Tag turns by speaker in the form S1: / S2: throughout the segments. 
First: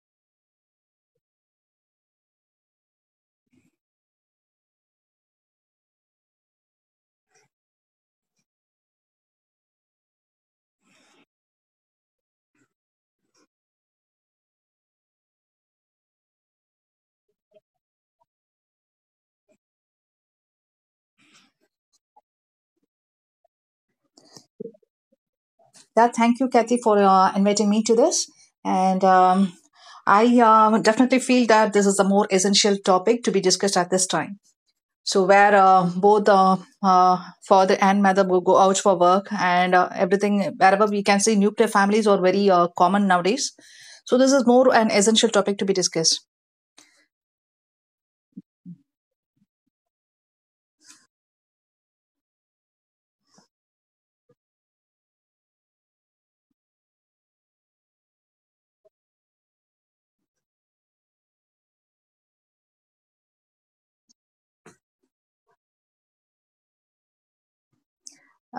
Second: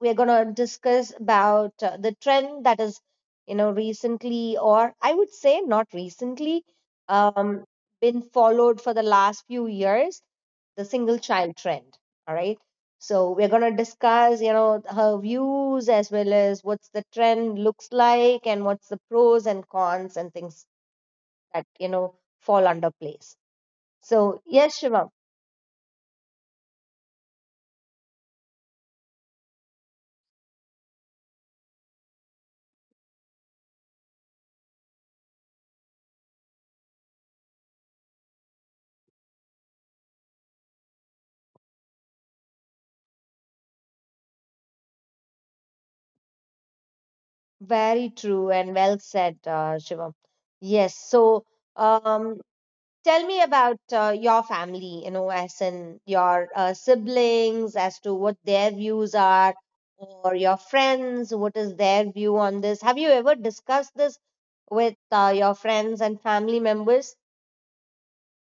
S1: we're going to discuss about the trend that is, you know, recently, or I would say not recently, um, been followed for the last few years, the single child trend. All right. So we're going to discuss, you know, her views as well as what's the trend looks like and what's the pros and cons and things that, you know, fall under place. So, yes, Shivam,
S2: Yeah, thank you, Kathy, for inviting me to this. And I definitely feel that this is a more essential topic to be discussed at this time. So, where both uh, father and mother will go out for work and everything, wherever we can see, nuclear families are very common nowadays. So, this is more an essential topic to be discussed.
S1: very true and well said, Shivam. Yes, so, um, Tell me about your family, you know, as in your siblings, as to what their views are, or your friends, what is their view on this? Have you ever discussed this with your friends and family members?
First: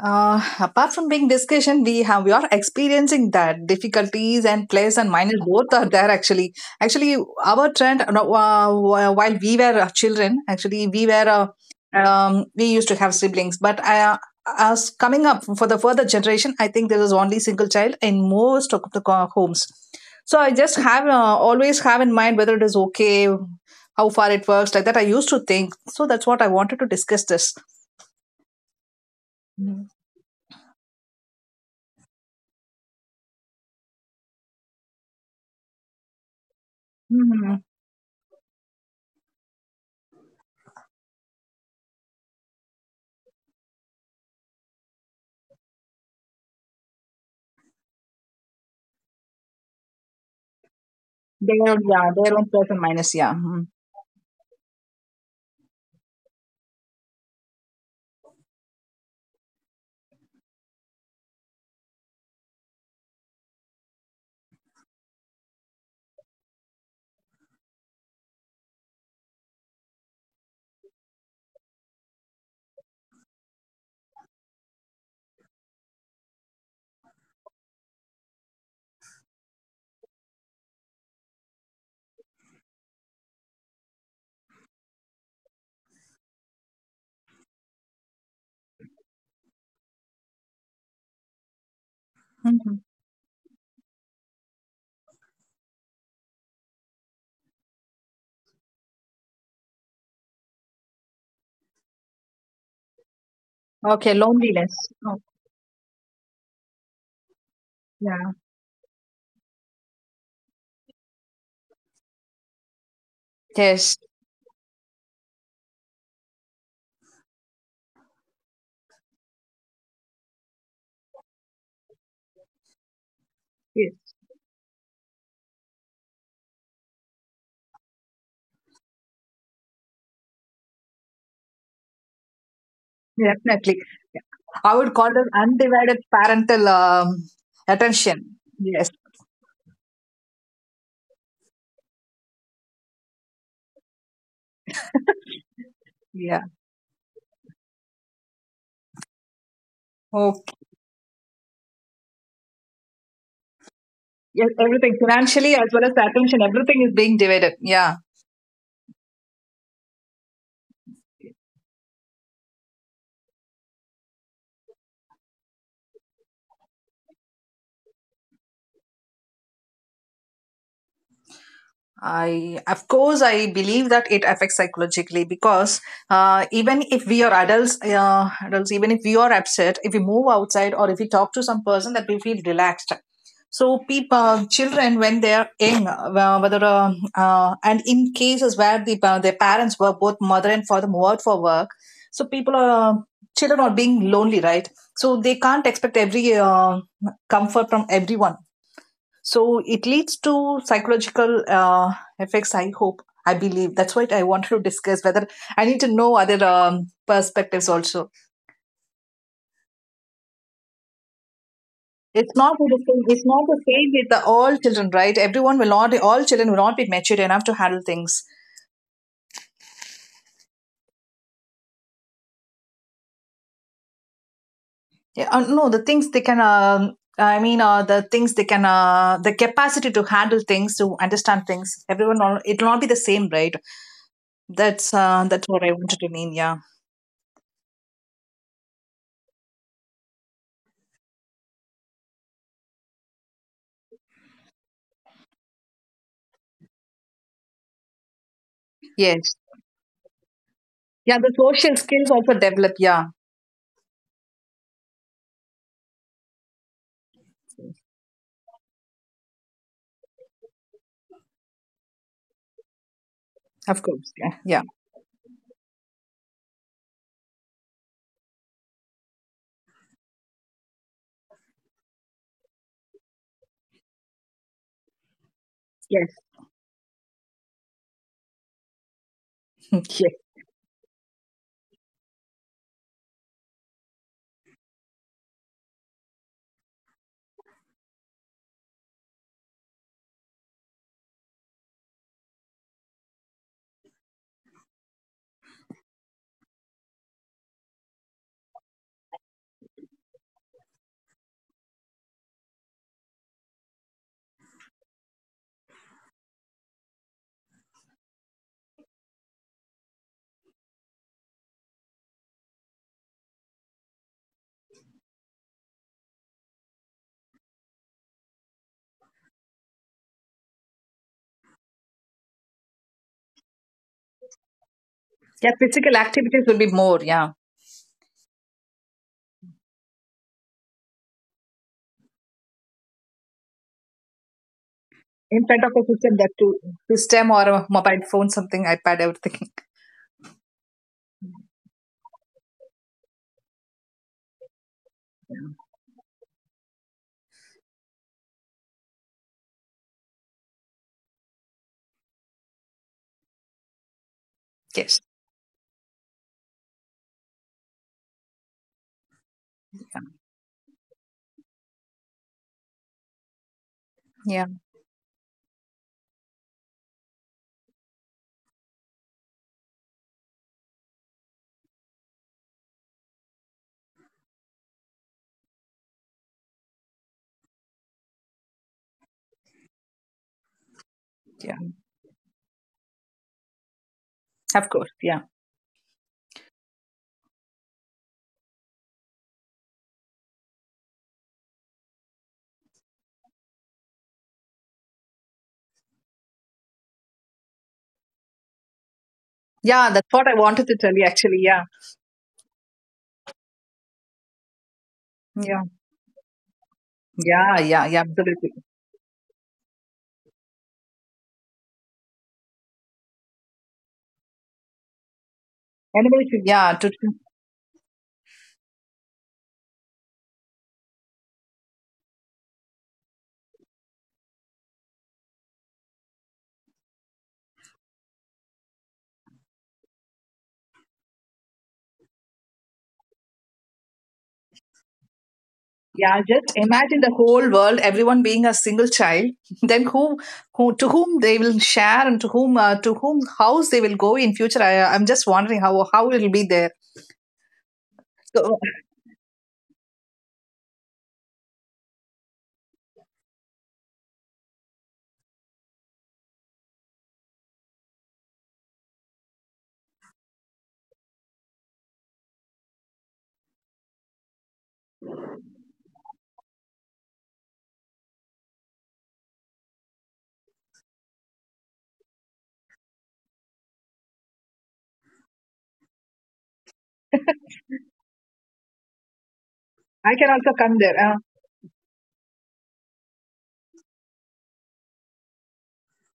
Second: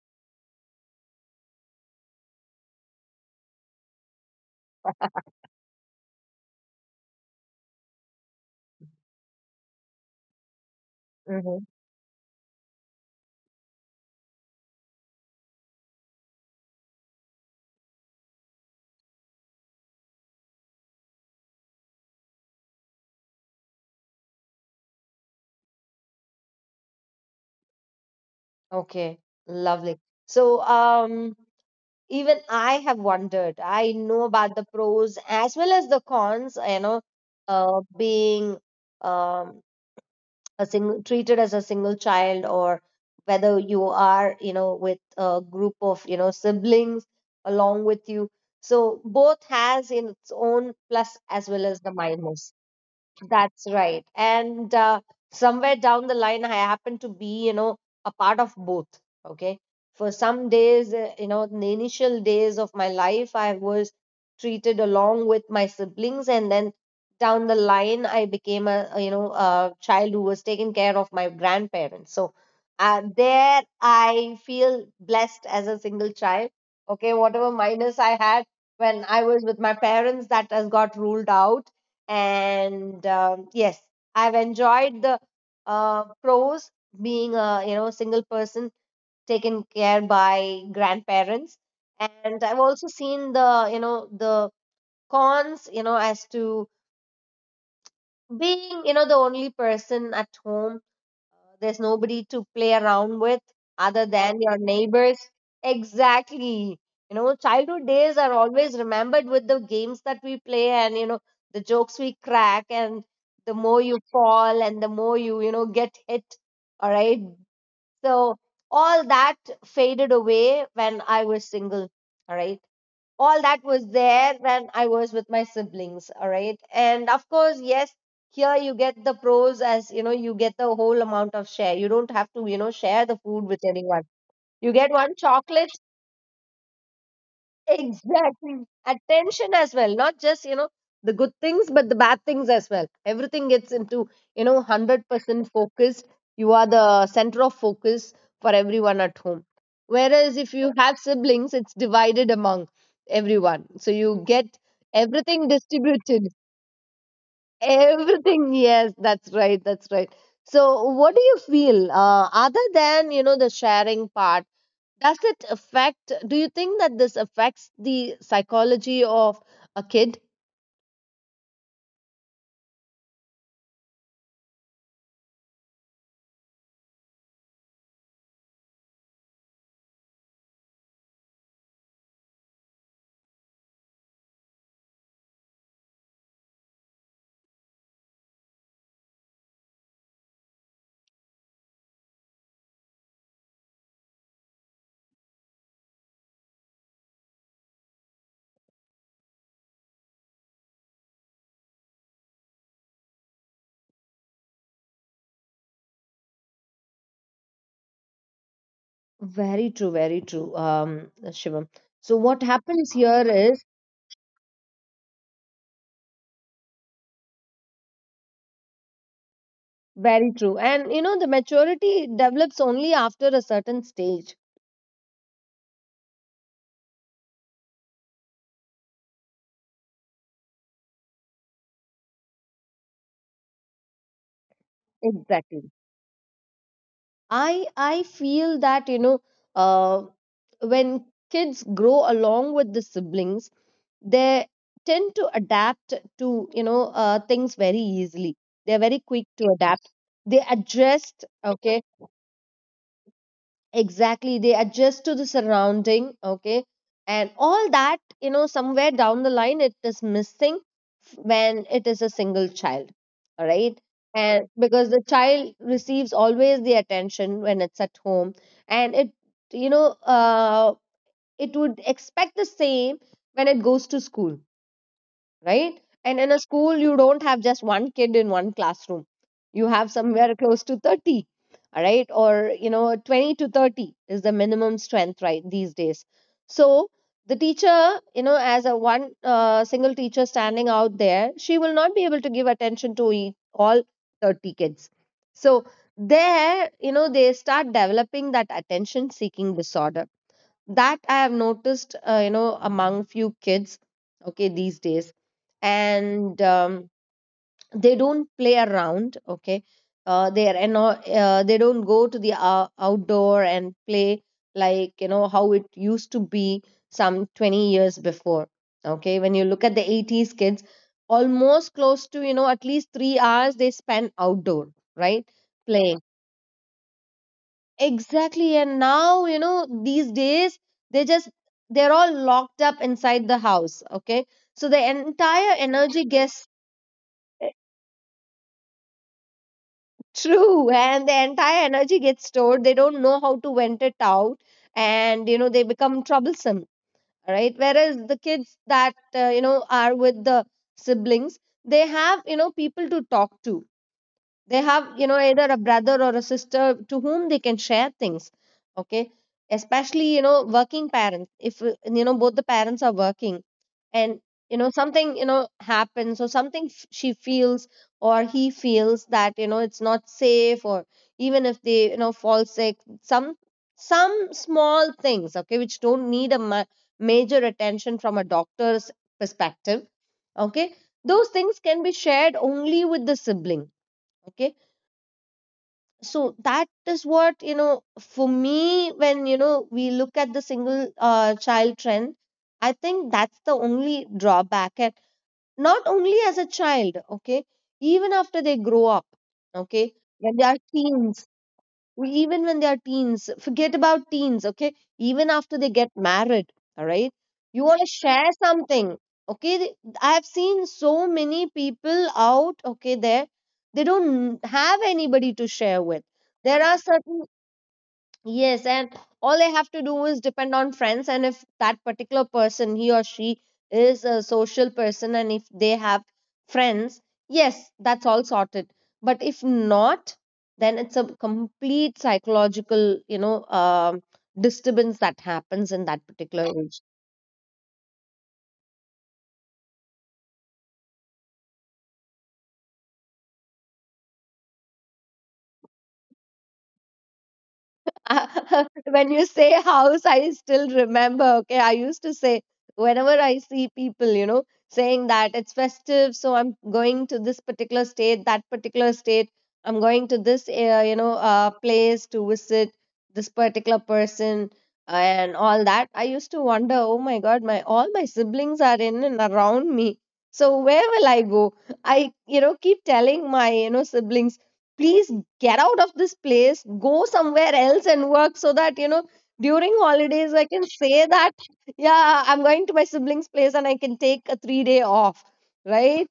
S2: Apart from being discussion, we are experiencing that difficulties and plus and minus both are there actually. Actually, our trend no, wh- while we were children, actually
S1: Hmm.
S2: we used to have siblings, but as coming up for the further generation, I think there is only single child in most of the homes. So I just have always have in mind whether it is okay, how far it works, like that. I used to think so. That's what I wanted to discuss this.
S1: Okay, lovely. So, even I have wondered, I know about the pros as well as the cons, you know,
S2: Mhm.
S1: being um, a single, treated as a single child, or whether you are, you know, with a group of, you know, siblings along with you, so both has in its own plus as well as the
S2: Yeah, their own
S1: minus.
S2: plus and minus, yeah.
S1: That's
S2: Mhm.
S1: right. And somewhere down the line, I happen to be, you know, a part of both. Okay. For some days, you know, in the initial days of my life, I was treated along with my siblings. And then down the line, I became a, you know, a child who was taken care of my grandparents. So there I feel blessed as a single child. Okay. Whatever minus I had when I was with my parents, that has got ruled out, and yes, I've enjoyed the pros, being a, you know, single person taken care by grandparents, and I've
S2: Mhm.
S1: also seen the, you know, the cons, you know, as to being, you know, the only person at home. Uh, there's nobody to play around with other
S2: Okay,
S1: than your
S2: loneliness. Oh,
S1: neighbors. Exactly. You know, childhood days
S2: yeah.
S1: are always remembered with the games that we play, and, you know, the jokes we crack, and the more
S2: Yes,
S1: you fall and the more you, you know, get hit. All right. So all that faded away when I was single. All right, all that was
S2: yes,
S1: there when I was with my siblings. All right. And of course, yes, here you get the pros, as you know, you get the whole amount of share. You don't have to, you know, share the food with
S2: definitely.
S1: anyone.
S2: I
S1: You
S2: would
S1: get
S2: call
S1: one
S2: this
S1: chocolate.
S2: undivided parental attention.
S1: Exactly.
S2: Yes,
S1: Attention as well, not just, you know, the good things, but the bad things as well. Everything gets into, you know, 100% focus.
S2: yeah.
S1: You are the center of focus for everyone at home.
S2: Okay.
S1: Whereas if you have siblings, it's divided among everyone. So you
S2: Yes,
S1: get
S2: everything financially
S1: everything
S2: as well as the attention,
S1: distributed.
S2: everything is being divided. Yeah.
S1: Everything, yes, that's right, that's right. So what do you feel other than, you know, the sharing part? Does it affect, do you think that this affects the psychology of a kid?
S2: Of course, I believe that it affects psychologically because even if we are adults, even if we are upset, if we move outside or if we talk to some person, that we feel relaxed. So, people, children, when they are young, whether and in cases where their parents were both mother and father moved out for work, so people are children are being lonely, right? So they can't expect every comfort from everyone, so it leads to psychological effects, I hope. I believe that's what I wanted to discuss. Whether I need to know other perspectives also.
S1: Very true, Shivam. So
S2: It's
S1: what
S2: not the
S1: happens
S2: same. It's
S1: here
S2: not the
S1: is
S2: same with the all children, right? Everyone will not. All children will not be mature enough to handle things.
S1: very true. And you know, the maturity develops only after a certain stage.
S2: Yeah, no, the things they can. I mean, the things they can. The capacity to handle things, to understand things. Everyone, it will not be the same, right? That's what I
S1: Exactly.
S2: wanted to mean. Yeah.
S1: I feel that, you know, uh, when kids grow along with the siblings, they tend to adapt to, you know, things very easily. They're very quick
S2: Yes.
S1: to adapt, they
S2: Yeah,
S1: adjust,
S2: the social
S1: okay.
S2: skills also develop. Yeah.
S1: Exactly, they adjust to the surrounding, okay, and all that, you know, somewhere down the line it is missing when it is a single child, all
S2: Of
S1: right.
S2: course. Yeah.
S1: And
S2: Yeah.
S1: because the child receives always the attention when it's at home, and it, you know, it would expect the same when it goes to school, right? And in a school, you don't have just one kid in one classroom. You have
S2: Yes. yeah.
S1: somewhere close to 30, all right? Or, you know, 20 to 30 is the minimum strength, right, these days. So the teacher, you know, as a one single teacher standing out there, she will not be able to give attention to all 30 kids. So there, you know, they start developing that attention seeking disorder that I have noticed, you know, among few kids, okay, these days. And they don't play around, okay. Uh, they are and uh, they don't go to the outdoor and play, like, you know, how it used to be some 20 years before, okay. When you look at the 80s kids, almost close to, you know, at least 3 hours they spend outdoor, right,
S2: Yeah. Physical
S1: playing.
S2: activities will be more. Yeah.
S1: Exactly. And now, you know, these days, they just, they're all locked up inside the house. Okay. So the
S2: In
S1: entire
S2: front of a
S1: energy
S2: system that
S1: gets
S2: too. System or a mobile phone, something, iPad, everything.
S1: true. And the entire energy gets stored. They don't know how to vent it out. And, you know, they become troublesome. Right. Whereas the kids that, you know, are with the siblings, they have, you know, people to talk to. They
S2: yes.
S1: have, you know, either a brother or a sister to whom they can share things, okay,
S2: Yeah.
S1: especially, you know, working parents, if you know, both the parents are working, and
S2: Yeah.
S1: you know, something, you know, happens, or something she feels or he feels that, you know, it's not safe, or even if they, you know, fall sick, some small things, okay, which don't need a major attention from a doctor's perspective, okay, those
S2: Yeah.
S1: things can be shared only with the sibling, okay.
S2: Of course. Yeah.
S1: So that is what, you know, for me, when, you know, we look at the single child trend, I think that's the only drawback. And not only as a child, okay, even after they grow up,
S2: Yeah.
S1: okay,
S2: That's what I
S1: when they are
S2: wanted to tell you,
S1: teens,
S2: actually. Yeah.
S1: even when they are teens, forget about teens, okay, even after
S2: Yeah.
S1: they get married, all right,
S2: Yeah.
S1: you want
S2: Yeah.
S1: to
S2: Yeah.
S1: share
S2: Absolutely.
S1: something, okay. I have seen so many people out, okay, there, they don't have anybody to share with.
S2: Anyway, should.
S1: There
S2: Yeah.
S1: are
S2: To,
S1: certain, yes, and all I have to do is depend on friends. And if that particular person, he or she, is a social person and if they have friends, yes, that's all sorted. But if not, then it's a complete psychological, you know, um, disturbance that happens in that
S2: yeah.
S1: particular
S2: Just
S1: age.
S2: imagine the whole world, everyone being a single child. Then who, to whom they will share, and to whom house they will go in future. I'm just wondering how it will be there. So
S1: When you say house, I still remember. Okay, I used to say, whenever I see people, you know, saying that it's festive, so I'm going to this particular state, that particular state, I'm going to this, you know, place to visit this particular person and all that. I used to wonder, oh my God, my all my siblings are in and around me. So where will I go? I, you know, keep telling my, you know, siblings, please, get out of this place, go somewhere else and work, so that, you know, during
S2: I can
S1: holidays
S2: also
S1: I can
S2: come there.
S1: say that, yeah, I'm going to my siblings place, and I can take a 3-day off, right?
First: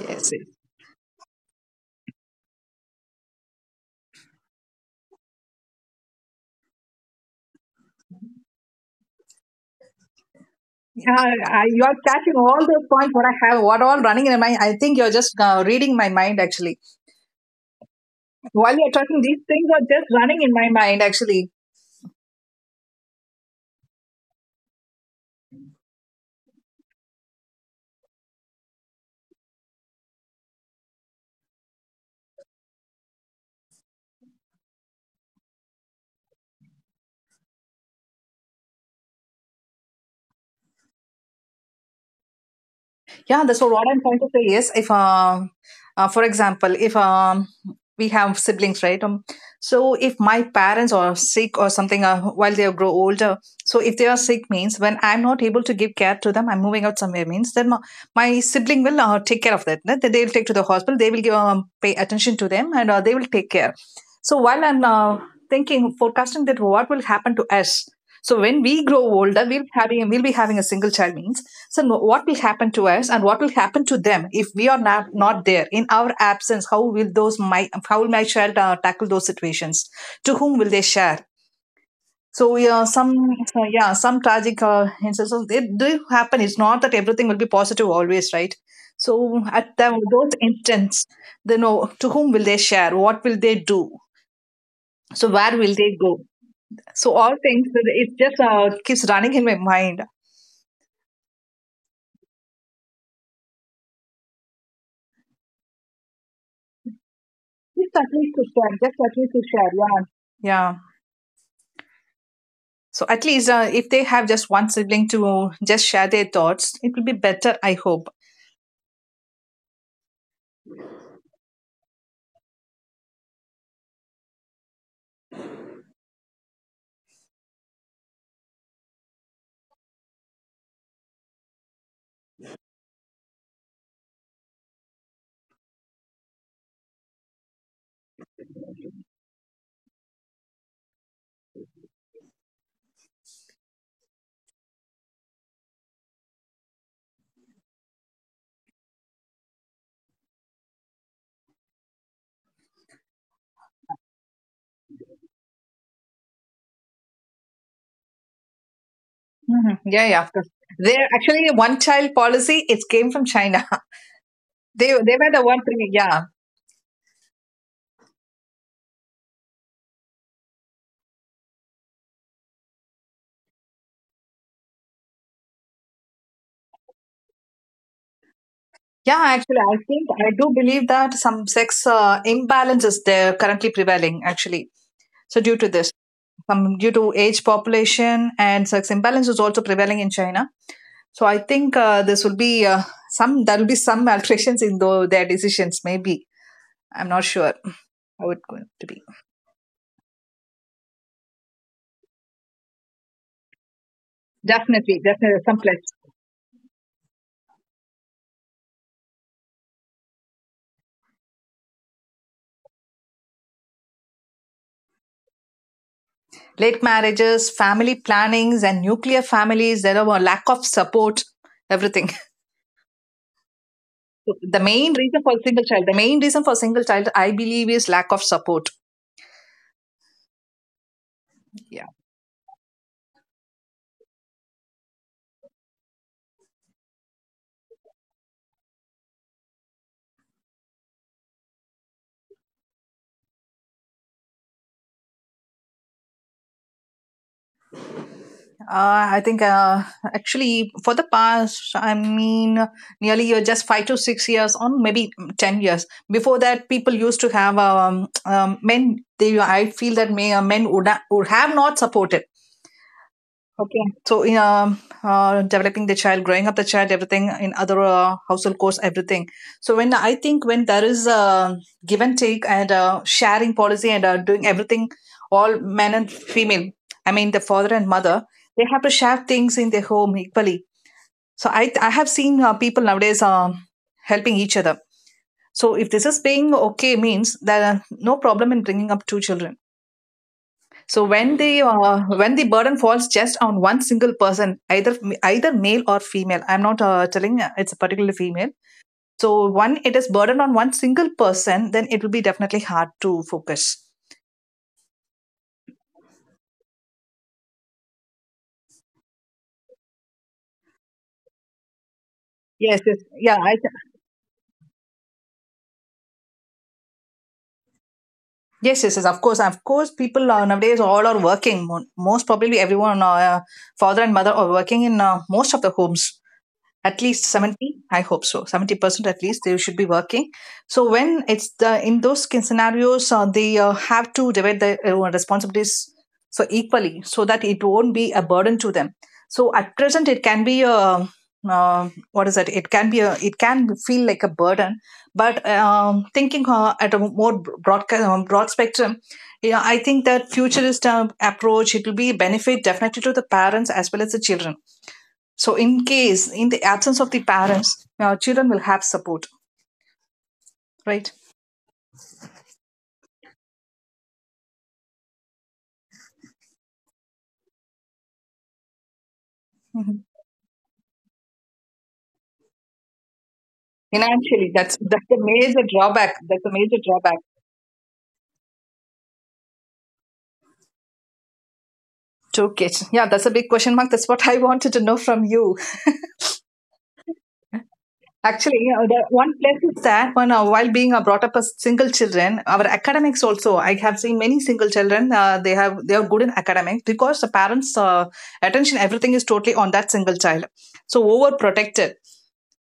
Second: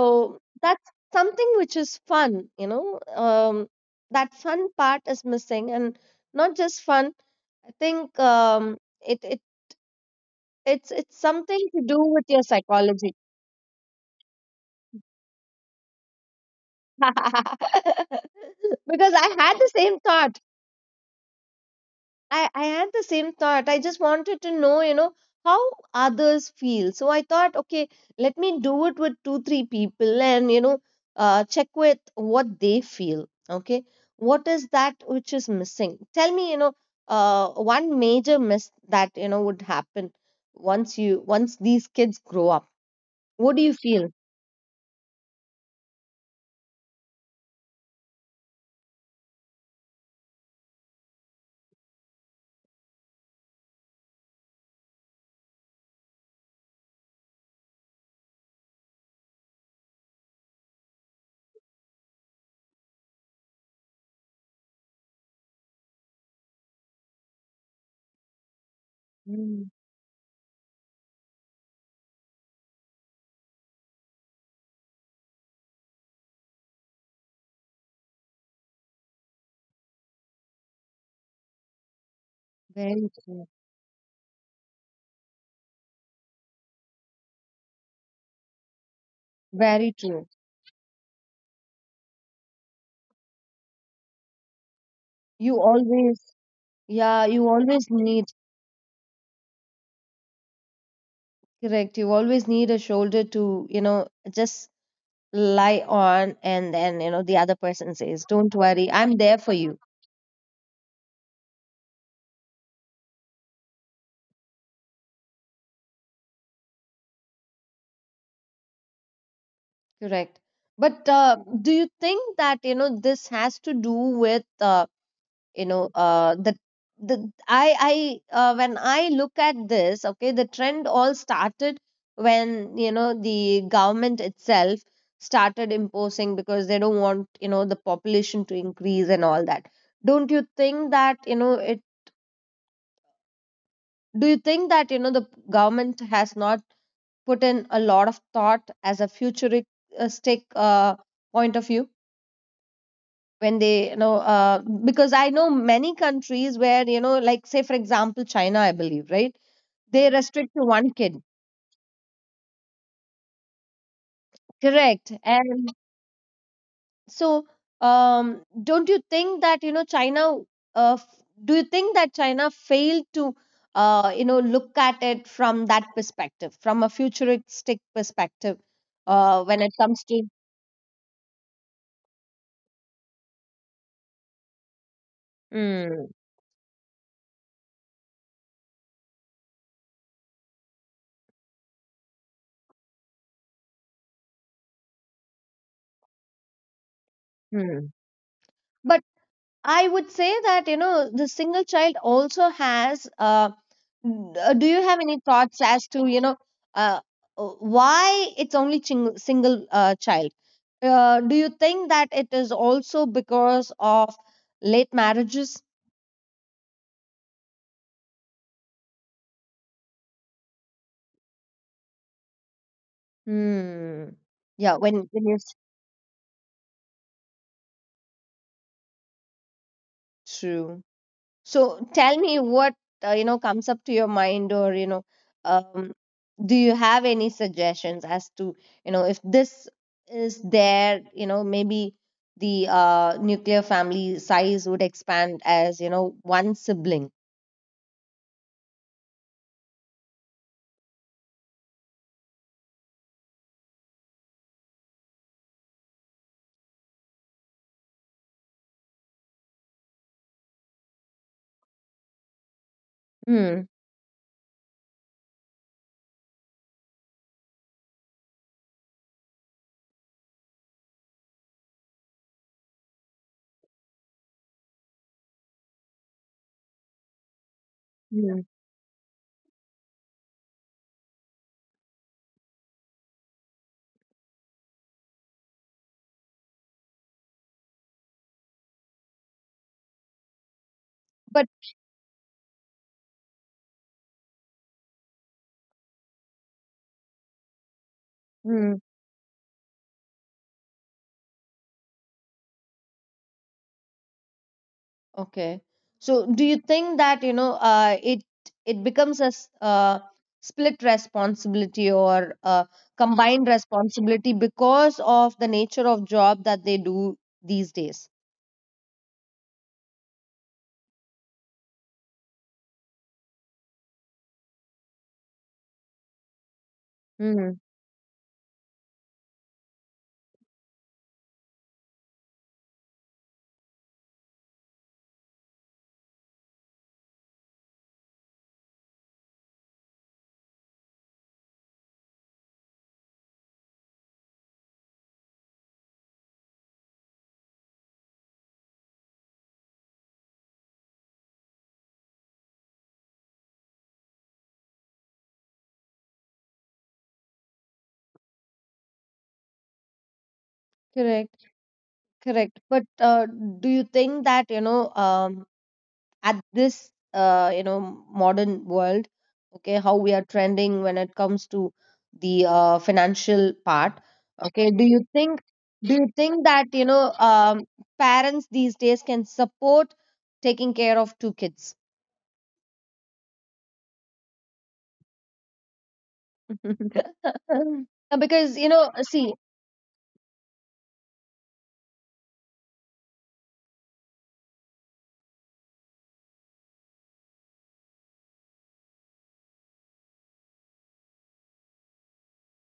S2: Yes.
S1: that's something which is fun, you know, that fun part is missing. And not just fun, I think, it, it it's
S2: Yeah,
S1: it's something to
S2: you are
S1: do with
S2: catching
S1: your
S2: all those points
S1: psychology.
S2: what I have, what all running in my mind. I think you're just reading my mind actually. While you're
S1: Because
S2: talking,
S1: I
S2: these
S1: had
S2: things
S1: the
S2: are
S1: same
S2: just running
S1: thought.
S2: in my mind actually.
S1: I had the same thought. I just wanted to know, you know, how others feel. So I thought, okay, let me do it with two, three people and, you know, check with what they feel. Okay. What is that which is missing? Tell me, you know, one major miss that, you know, would happen once you, once these kids grow up.
S2: Yeah,
S1: What
S2: that's
S1: do you
S2: what I'm
S1: feel?
S2: trying to say, if for example, if we have siblings, right? So if my parents are sick or something, while they grow older, so if they are sick means when I'm not able to give care to them, I'm moving out somewhere means then my sibling will take care of that. That they will take to the hospital. They will give pay attention to them and they will take care. So while I'm thinking, forecasting that what will happen to us, so when we grow older,
S1: Mm,
S2: we'll be having a single child means. So what will happen to us, and what will happen to them if we are not there in our absence? How will my child tackle those situations? To whom will they share? So yeah,
S1: very
S2: some
S1: true.
S2: so, yeah, some tragic instances they do happen. It's not that everything will be positive always, right? So at
S1: Very true.
S2: those instants, they know to whom will they share? What will they do? So where
S1: You
S2: will they go?
S1: always,
S2: So
S1: yeah,
S2: all
S1: you
S2: things,
S1: always
S2: it
S1: need,
S2: just keeps running in my mind.
S1: correct. You always need a shoulder to, you know, just lie on, and then, you know, the other person
S2: Just at
S1: says,
S2: least to
S1: Don't
S2: share,
S1: worry,
S2: just
S1: I'm
S2: at least
S1: there
S2: to
S1: for
S2: share,
S1: you.
S2: yeah. Yeah. So at least if they have just one sibling to just share their thoughts, it will be better, I hope.
S1: Correct. But do you think that, you know, this has to do with you know, the I when I look at this, okay, the trend all started when, you know, the government itself started imposing, because they don't want, you know, the population to increase and all that. Don't you think that, you know, it, do you think that, you know, the government has not put in a lot of thought as a futuristic point of view, when they, you know, because I know many countries where, you know, like, say for example, China, I believe, right,
S2: Mhm. Yeah,
S1: they
S2: yeah. Because-
S1: restrict to one
S2: there
S1: kid.
S2: actually one child policy, it came from China. They
S1: Correct.
S2: they were the one
S1: And
S2: thing, yeah.
S1: so, um, don't you think that, you know, China, uh, f- do you think that China failed to, you know, look at it from that perspective, from a futuristic perspective,
S2: Yeah, actually,
S1: when it
S2: I
S1: comes
S2: think
S1: to,
S2: I do believe that some sex imbalance is there currently prevailing, actually. So due to this,
S1: mm,
S2: due to age population and sex imbalance is also prevailing in China. So I think this will be some there will be some alterations in though their decisions. Maybe I'm not sure
S1: mm.
S2: how it's going to be.
S1: I would say that, you know, the single child also has, do you have
S2: Definitely,
S1: any
S2: definitely,
S1: thoughts as
S2: someplace.
S1: to, you know, uh, why it's only single child? Do you think that it is also because of late marriages?
S2: Late marriages, family plannings, and nuclear families. There are a lack of support. Everything.
S1: Hmm. Yeah, when, when it's
S2: The main reason for single child, I believe, is lack of support.
S1: true. So
S2: Yeah.
S1: tell me what comes up to your mind, or um, do you have any suggestions as to if this is there, maybe the nuclear family size would expand as one sibling.
S2: I think actually for the past, I mean, nearly you're just 5 to 6 years or maybe 10 years. Before that, people used to have men. I feel that men would have not supported.
S1: Hmm.
S2: Okay. So in developing the child, growing up the child, everything in other household course, everything. So when I think when there is a give and take and sharing policy and doing everything, all men and female, I mean the father and mother,
S1: Hmm.
S2: they have to share things in their home equally. So I have seen people nowadays helping each other. So if this is being okay means there are no problem in bringing up two children, so
S1: But.
S2: when the burden falls just on one single person, either male or female. I'm not telling it's a particular female. So when it is burdened on one single person, then it will be definitely hard to focus.
S1: Okay. So do you think that, it becomes a split responsibility or a
S2: Yes, yes, yeah.
S1: combined responsibility because of the nature of job that they do these days?
S2: Yes, yes, yes. Of course, people nowadays all are working. Most probably, everyone, father and mother, are working in most of the homes. At least
S1: Hmm.
S2: 70, I hope so. 70% at least, they should be working. So when it's the in those skin scenarios, they have to divide the responsibilities so equally so that it won't be a burden to them. So at present, it can be a, what is that it can feel like a burden, but thinking at a more broad spectrum. I think that futurist approach it will be benefit definitely to the parents as well as the children. So, in case, in the absence of the parents, our children will have support, right?
S1: Correct, correct. But do you think that, at this modern world, okay, how
S2: Mhm.
S1: we are trending when it comes to the financial part?
S2: Financially,
S1: Okay,
S2: that's
S1: do you
S2: that's a
S1: think
S2: major
S1: do you
S2: drawback. That's
S1: think
S2: a
S1: that
S2: major drawback
S1: parents these days can support taking care of two kids?
S2: to kids. Yeah, that's a big question mark. That's what I wanted to know from you.
S1: Because
S2: Actually, the
S1: see.
S2: one place is that when, while being brought up as single children, our academics also. I have seen many single children. They are good in academics because the parents' attention, everything is totally on that single child. So overprotected,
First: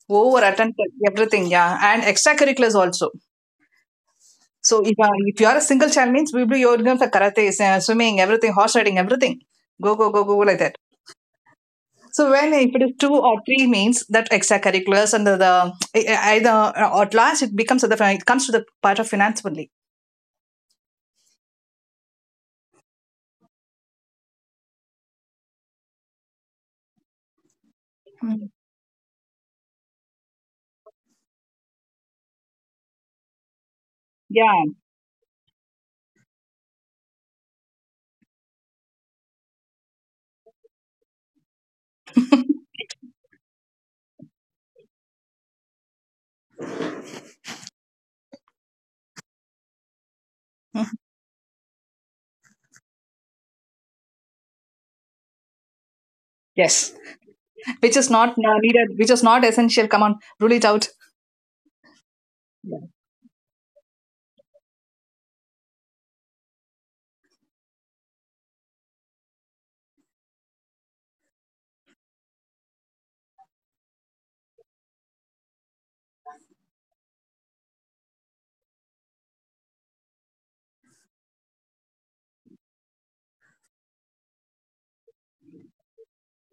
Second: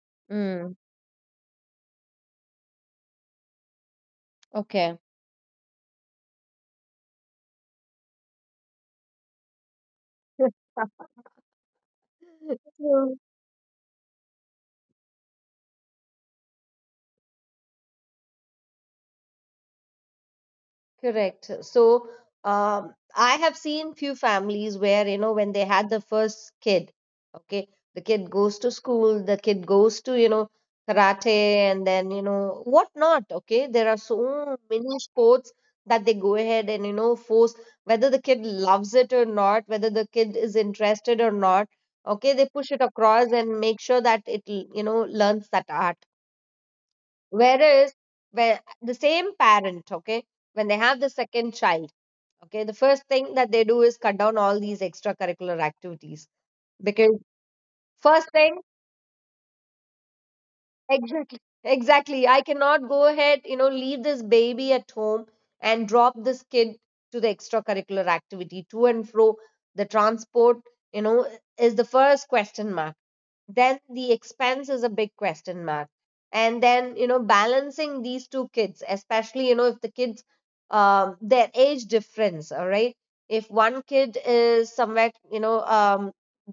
S2: over
S1: Mm,
S2: attentive, everything. Yeah, and extracurriculars also. So if,
S1: okay.
S2: uh, if you are a single child means we will be you're going for karate, swimming, everything, horse riding, everything. Go, go, go, go, go, like that. So when if it is two
S1: So,
S2: or three means that extracurriculars and the, either, or at last it comes to the part of finance only.
S1: correct. So, I have seen few families where when they had the first kid, okay, the kid
S2: Mm.
S1: goes to school, the kid goes to karate, and then what not, okay? There are so
S2: Yeah.
S1: many sports that they go ahead and force, whether the kid loves it or not, whether the kid is interested or not, okay, they push it across and make sure that it learns that art. Whereas, where the same parent, okay, when they
S2: Mm.
S1: have the second child, okay, the first thing that they do is cut down all these extracurricular activities
S2: Yes.
S1: because,
S2: Which is
S1: first
S2: not
S1: thing,
S2: needed. Which is not essential. Come on, rule it out.
S1: exactly, exactly, I
S2: Yeah.
S1: cannot go ahead, leave this baby at home and drop this kid to the extracurricular activity to and fro. The transport, you know, is the first question mark. Then the expense is a big question mark, and then balancing these two kids, especially if the kids, their age difference, all right, if one kid is somewhere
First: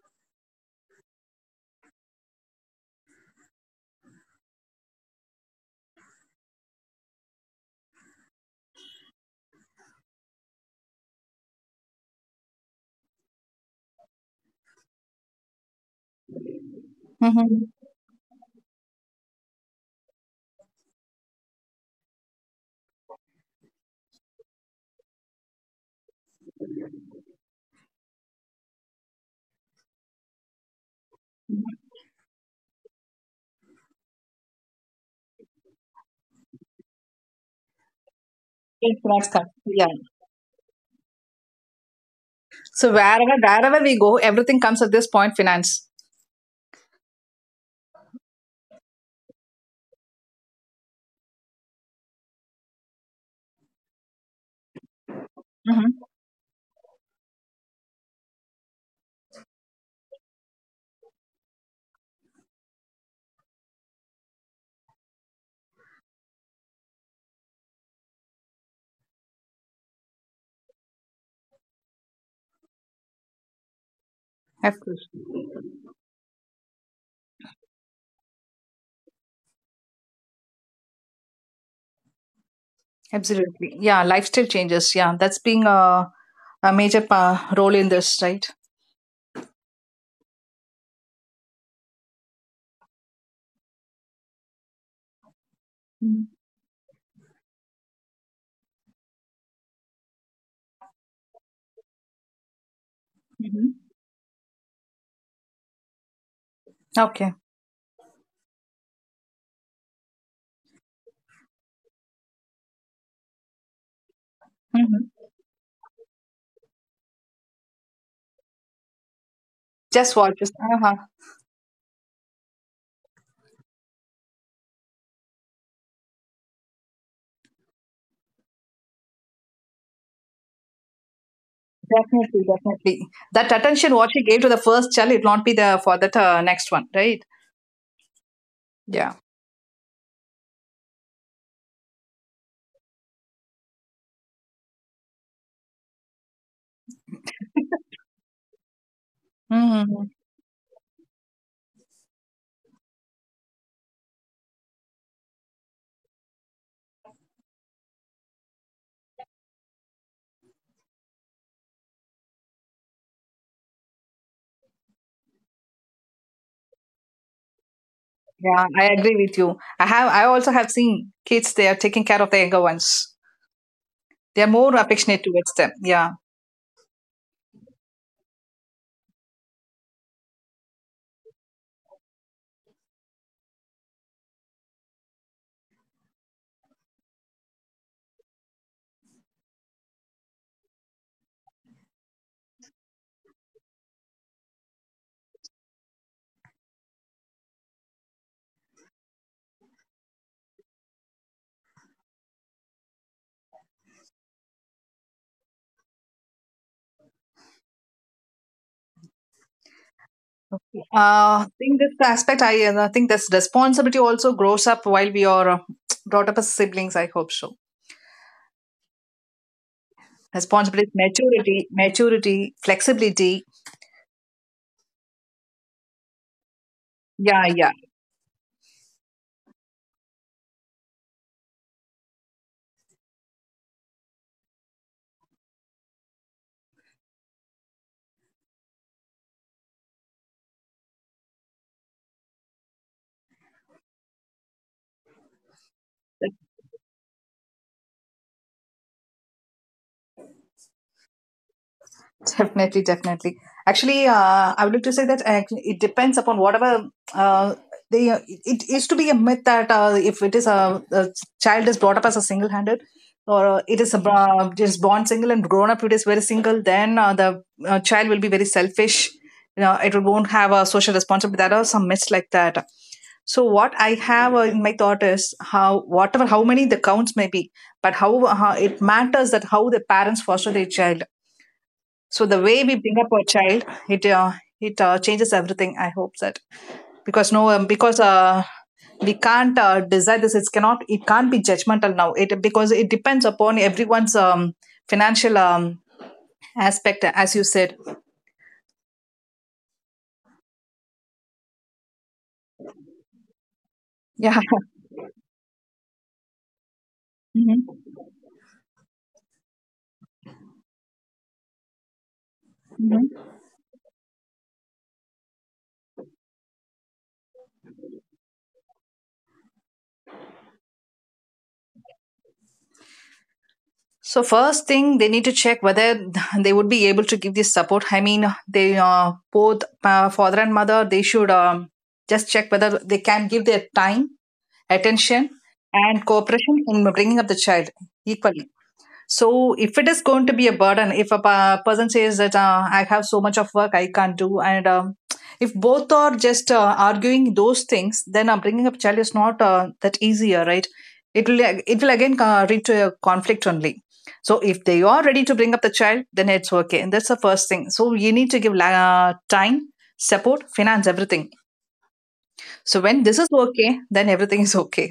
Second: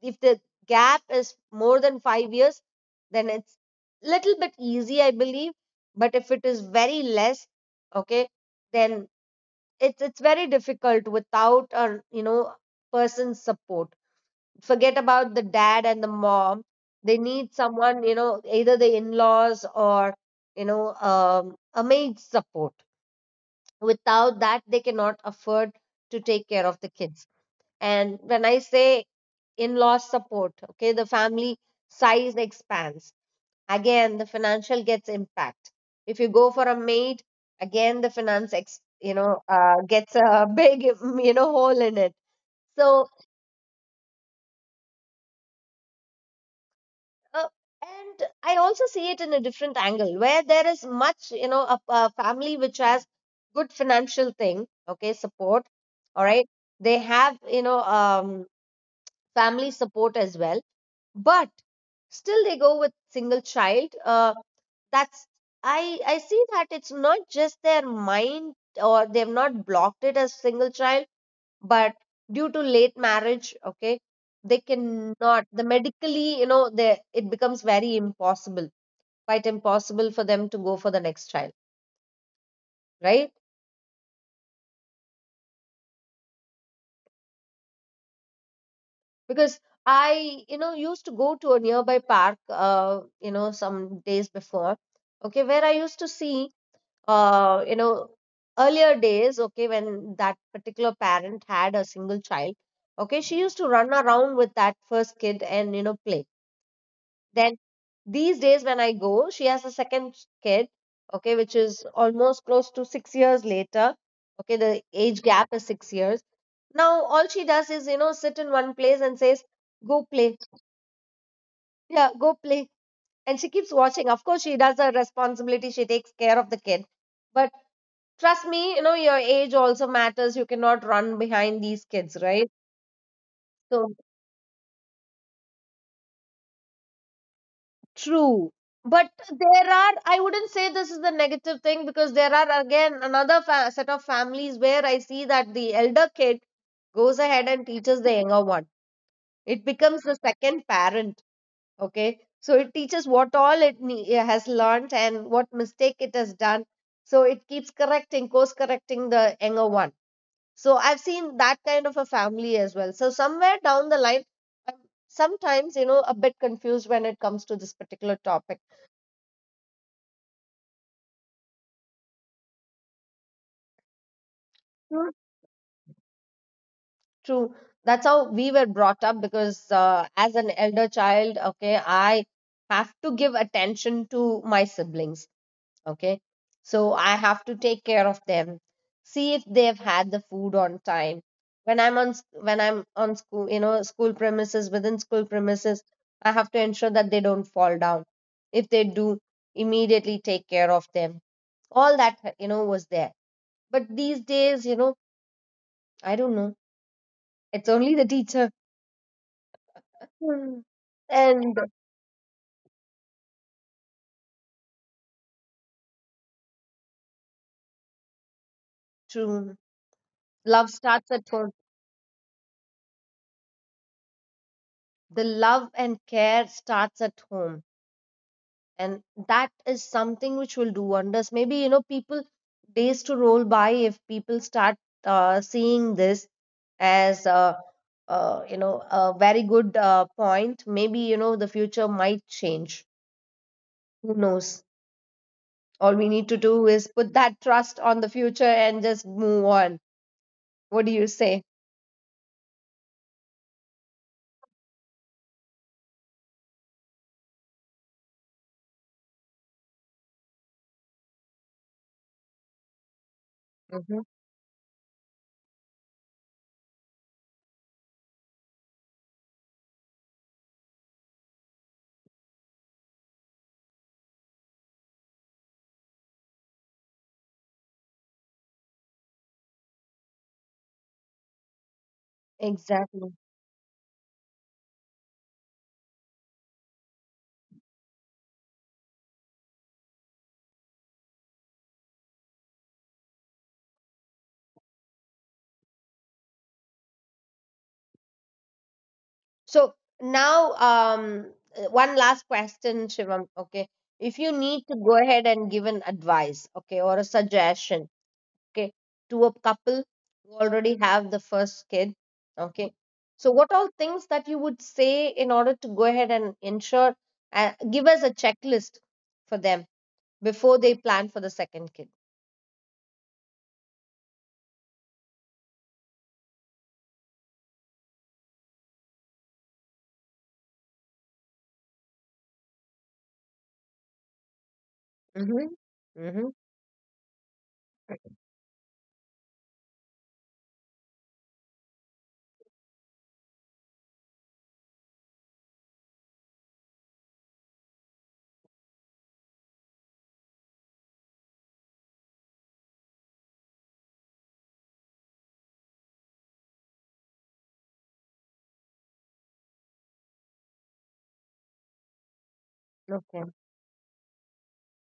S1: if the gap is more than 5 years, then it's little bit easy, I believe. But if it is very less, okay, then it's very difficult without a person's support. Forget about the dad and the mom, they need
S2: Hmm.
S1: someone, either the in-laws or a maid support. Without that they cannot afford to take care of the kids. And when I say in-law support, okay, the family size expands, again the financial gets impact. If you go for a maid, again the finance
S2: Yes, finance comes. Yeah.
S1: gets a big hole in it.
S2: So
S1: So,
S2: wherever we go, everything comes at this point. Finance.
S1: uh, and I also see it in a different angle, where there is much a family which has good financial thing, okay, support,
S2: Mm-hmm.
S1: all right. They have family support as well. But still they go with single child, that's, I see that it's not just their mind or they've not blocked it as single child. But due to late marriage, okay, they
S2: Of course.
S1: cannot, the medically they it becomes very impossible, quite impossible for them to go for the next child, right?
S2: Absolutely. Yeah, lifestyle changes. Yeah, that's being a major role in this, right?
S1: Because I used to go to a nearby park, some days before, okay, where I used to see, uh, you know earlier days, okay, when that particular parent had a single child, okay, she used to
S2: Mm-hmm.
S1: run around with that first kid and play
S2: Okay.
S1: then. These days, when I go, she has a second kid, okay, which is almost close to 6 years later. Okay, the
S2: Hmm.
S1: age gap is 6 years. Now, all she does is, sit in one place and says, go
S2: Just
S1: play.
S2: watches. Uh-huh.
S1: Yeah, go play. And she keeps watching. Of course, she does her responsibility. She takes care of the kid. But trust me, your age also matters. You cannot run behind these kids,
S2: Definitely,
S1: right?
S2: definitely. That
S1: So
S2: attention what she gave to the first child, it will not be there for that next one, right?
S1: true. But
S2: Yeah.
S1: there are, I wouldn't say this is the negative thing because there are again another fa set of families where I see that the elder kid goes ahead and teaches the younger one. It becomes
S2: Hmm.
S1: the second parent. Okay. So it teaches what all it has learned and what mistake it has done. So it keeps correcting, course correcting the younger one. So I've seen that kind of a family as well. So somewhere down the line, I'm sometimes, a bit confused when it comes to this particular topic.
S2: Yeah, I agree with you. I have. I also have seen kids. They are taking care of the younger ones. They are more affectionate towards them. Yeah.
S1: True. That's how we were brought up because, as an elder child, okay, I have to give attention to my siblings, okay? So I have to take care of them, see if they've had the food on time. When I'm on school, school premises, within school premises, I have to ensure that they don't fall down. If they do, immediately take care of them. All that, was there. But these days, I don't know. It's only the teacher. Hmm.
S2: I
S1: And
S2: think this aspect, I think this responsibility also grows up while we are brought up as siblings. I hope so.
S1: true. Love
S2: Responsibility,
S1: starts at home.
S2: maturity, flexibility.
S1: The love and care starts at
S2: Yeah,
S1: home.
S2: yeah.
S1: And that is something which will do wonders. Maybe, people, days to roll by if people start, seeing this as, a very good point. Maybe, the future might change. Who knows? All we need to do is put that trust on the future and just move on. What do you say?
S2: Definitely, definitely. Actually, I would like to say that actually it depends upon whatever they. It used to be a myth that if it is a child is brought up as a single-handed, or it is
S1: Hmm.
S2: just born single and grown up it is very single, then the child will be very selfish. You know, it won't have a social responsibility. There are some myths like that. So what I have in my thought is how whatever how many the counts may be, but how it matters that how the parents foster their child, so the way we bring up
S1: Exactly.
S2: our child, it changes everything. I hope that, because we can't decide this. It cannot. It can't be judgmental now. It, because it depends upon everyone's financial aspect, as you said.
S1: So now, one last question, Shivam. Okay, if you
S2: Yeah.
S1: need to go ahead and give an advice, okay, or a
S2: Mhm.
S1: suggestion, okay, to a couple who already have the first kid, okay,
S2: Mhm.
S1: so what all things that you would say in order to go ahead and ensure, give us a checklist for them before they plan for the second kid.
S2: So first thing, they need to check whether they would be able to give this support. I mean, they both father and mother, they should just check whether they can give their time, attention,
S1: Mm-hmm.
S2: and
S1: Mm-hmm.
S2: cooperation in bringing up the child equally. So, if it is going to be a burden, if person says that I have so much of work I can't do, and if both are just arguing those things, then bringing up child is not that easier, right? It will again lead to a conflict only. So if they are ready to bring up the child, then it's okay, and that's the first thing. So you need to give time, support, finance, everything. So when this
S1: Okay.
S2: is okay, then everything is okay.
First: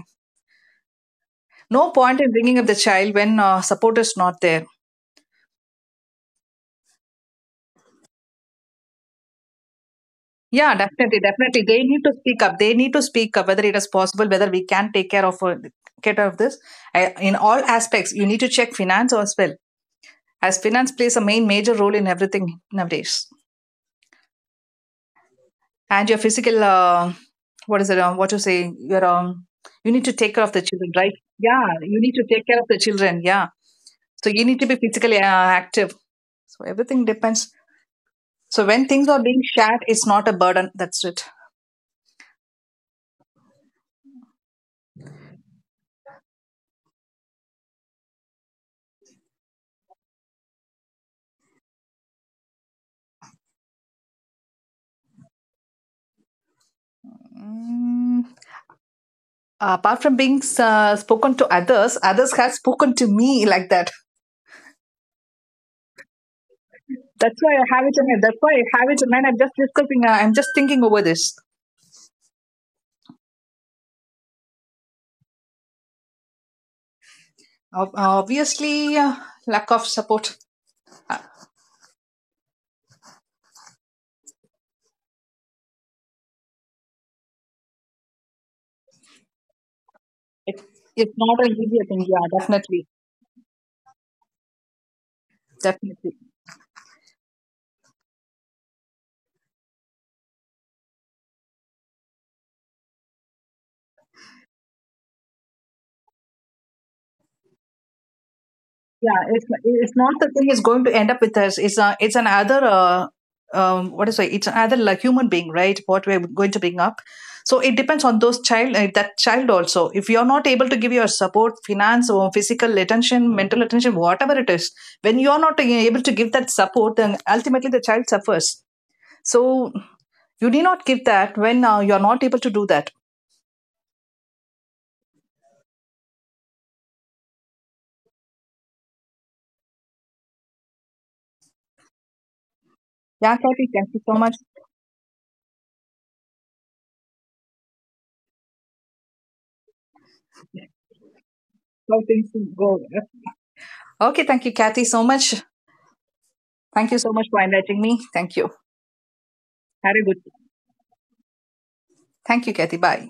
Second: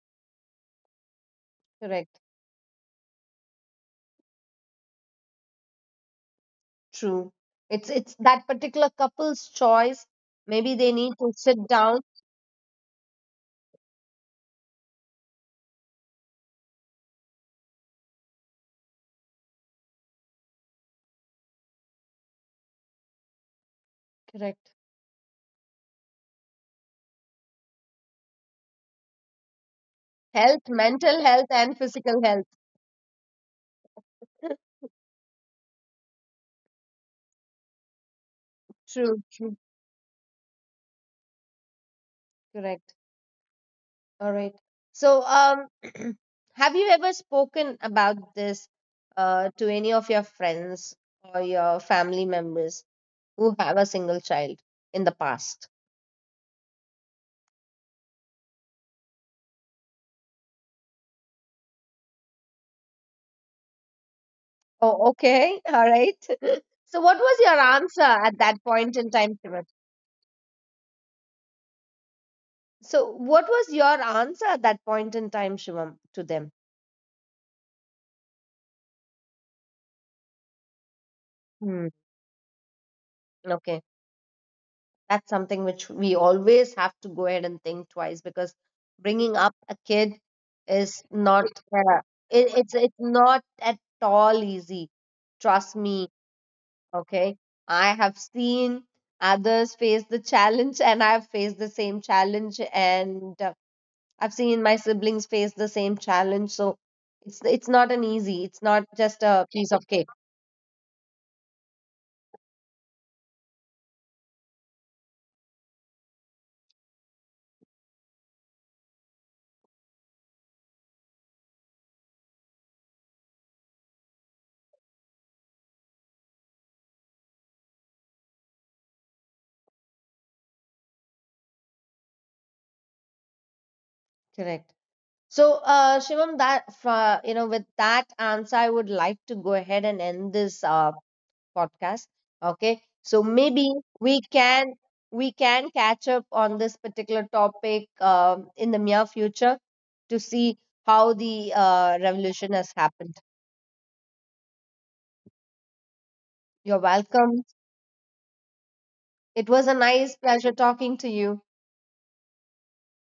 S2: No point
S1: Correct.
S2: in bringing up the child when support is not there.
S1: True. It's that particular couple's choice.
S2: Yeah,
S1: Maybe they need
S2: definitely,
S1: to sit
S2: definitely. They need
S1: down.
S2: to speak up. They need to speak up whether it is possible, whether we can take care of care of this. I, in all aspects, you need to check finance as well, as finance plays a main major role in everything nowadays.
S1: Correct.
S2: And your physical, what is it? What you say? You need to take care of the
S1: Health,
S2: children, right?
S1: mental health,
S2: Yeah,
S1: and
S2: you need
S1: physical
S2: to
S1: health.
S2: take care of the children. Yeah, so you need to be physically active. So everything depends. So when things
S1: True.
S2: are being
S1: True.
S2: shared, it's not a burden. That's it.
S1: Correct. All right. So, have you ever spoken about this, to any of your friends or your family members who have a single child in the past?
S2: Mm, apart from being spoken to others, others have spoken to me like that.
S1: Oh, okay. All right. So, what
S2: That's
S1: was
S2: why
S1: your
S2: I have it
S1: answer
S2: in mind.
S1: at
S2: That's why I
S1: that
S2: have
S1: point
S2: it
S1: in
S2: in mind.
S1: time,
S2: I'm just
S1: Shivam?
S2: discussing. I'm just thinking over this.
S1: So, what was your answer at that point in time, Shivam, to them?
S2: Obviously, lack of support. Uh,
S1: Hmm. Okay. That's something which we always have to go ahead and think twice because bringing up a kid
S2: It,
S1: is
S2: it's
S1: not,
S2: not an easy
S1: uh,
S2: thing. Yeah,
S1: it, it's
S2: definitely,
S1: it's not at all easy, trust me,
S2: definitely.
S1: okay. I have seen others face the challenge, and I've faced the same challenge, and I've seen my siblings face the same challenge. So it's not just
S2: Yeah,
S1: a
S2: it's
S1: piece of
S2: it's
S1: cake.
S2: not, the thing is going to end up with us. It's another what is it? It's another like human being, right? What we're going to bring up. So it depends on those child that child also. If you're not able to give your support, finance, or physical attention, mental attention, whatever it is, when you're not able to give that support, then ultimately the child suffers. So you need not give that when you're not able to do that.
S1: Correct. So, Shivam, that with that answer, I would like to go ahead and end this podcast. Okay. So
S2: Yeah,
S1: maybe
S2: Kathy, thank you so
S1: we
S2: much.
S1: can we can catch up on this particular topic in the near future, to see how the
S2: How things
S1: revolution has
S2: go.
S1: happened.
S2: Okay, thank you, Kathy, so much.
S1: You're
S2: Thank you so much for
S1: welcome.
S2: inviting me. Thank you.
S1: It was a
S2: Have a
S1: nice
S2: good day.
S1: pleasure talking to you.
S2: Thank you, Kathy. Bye.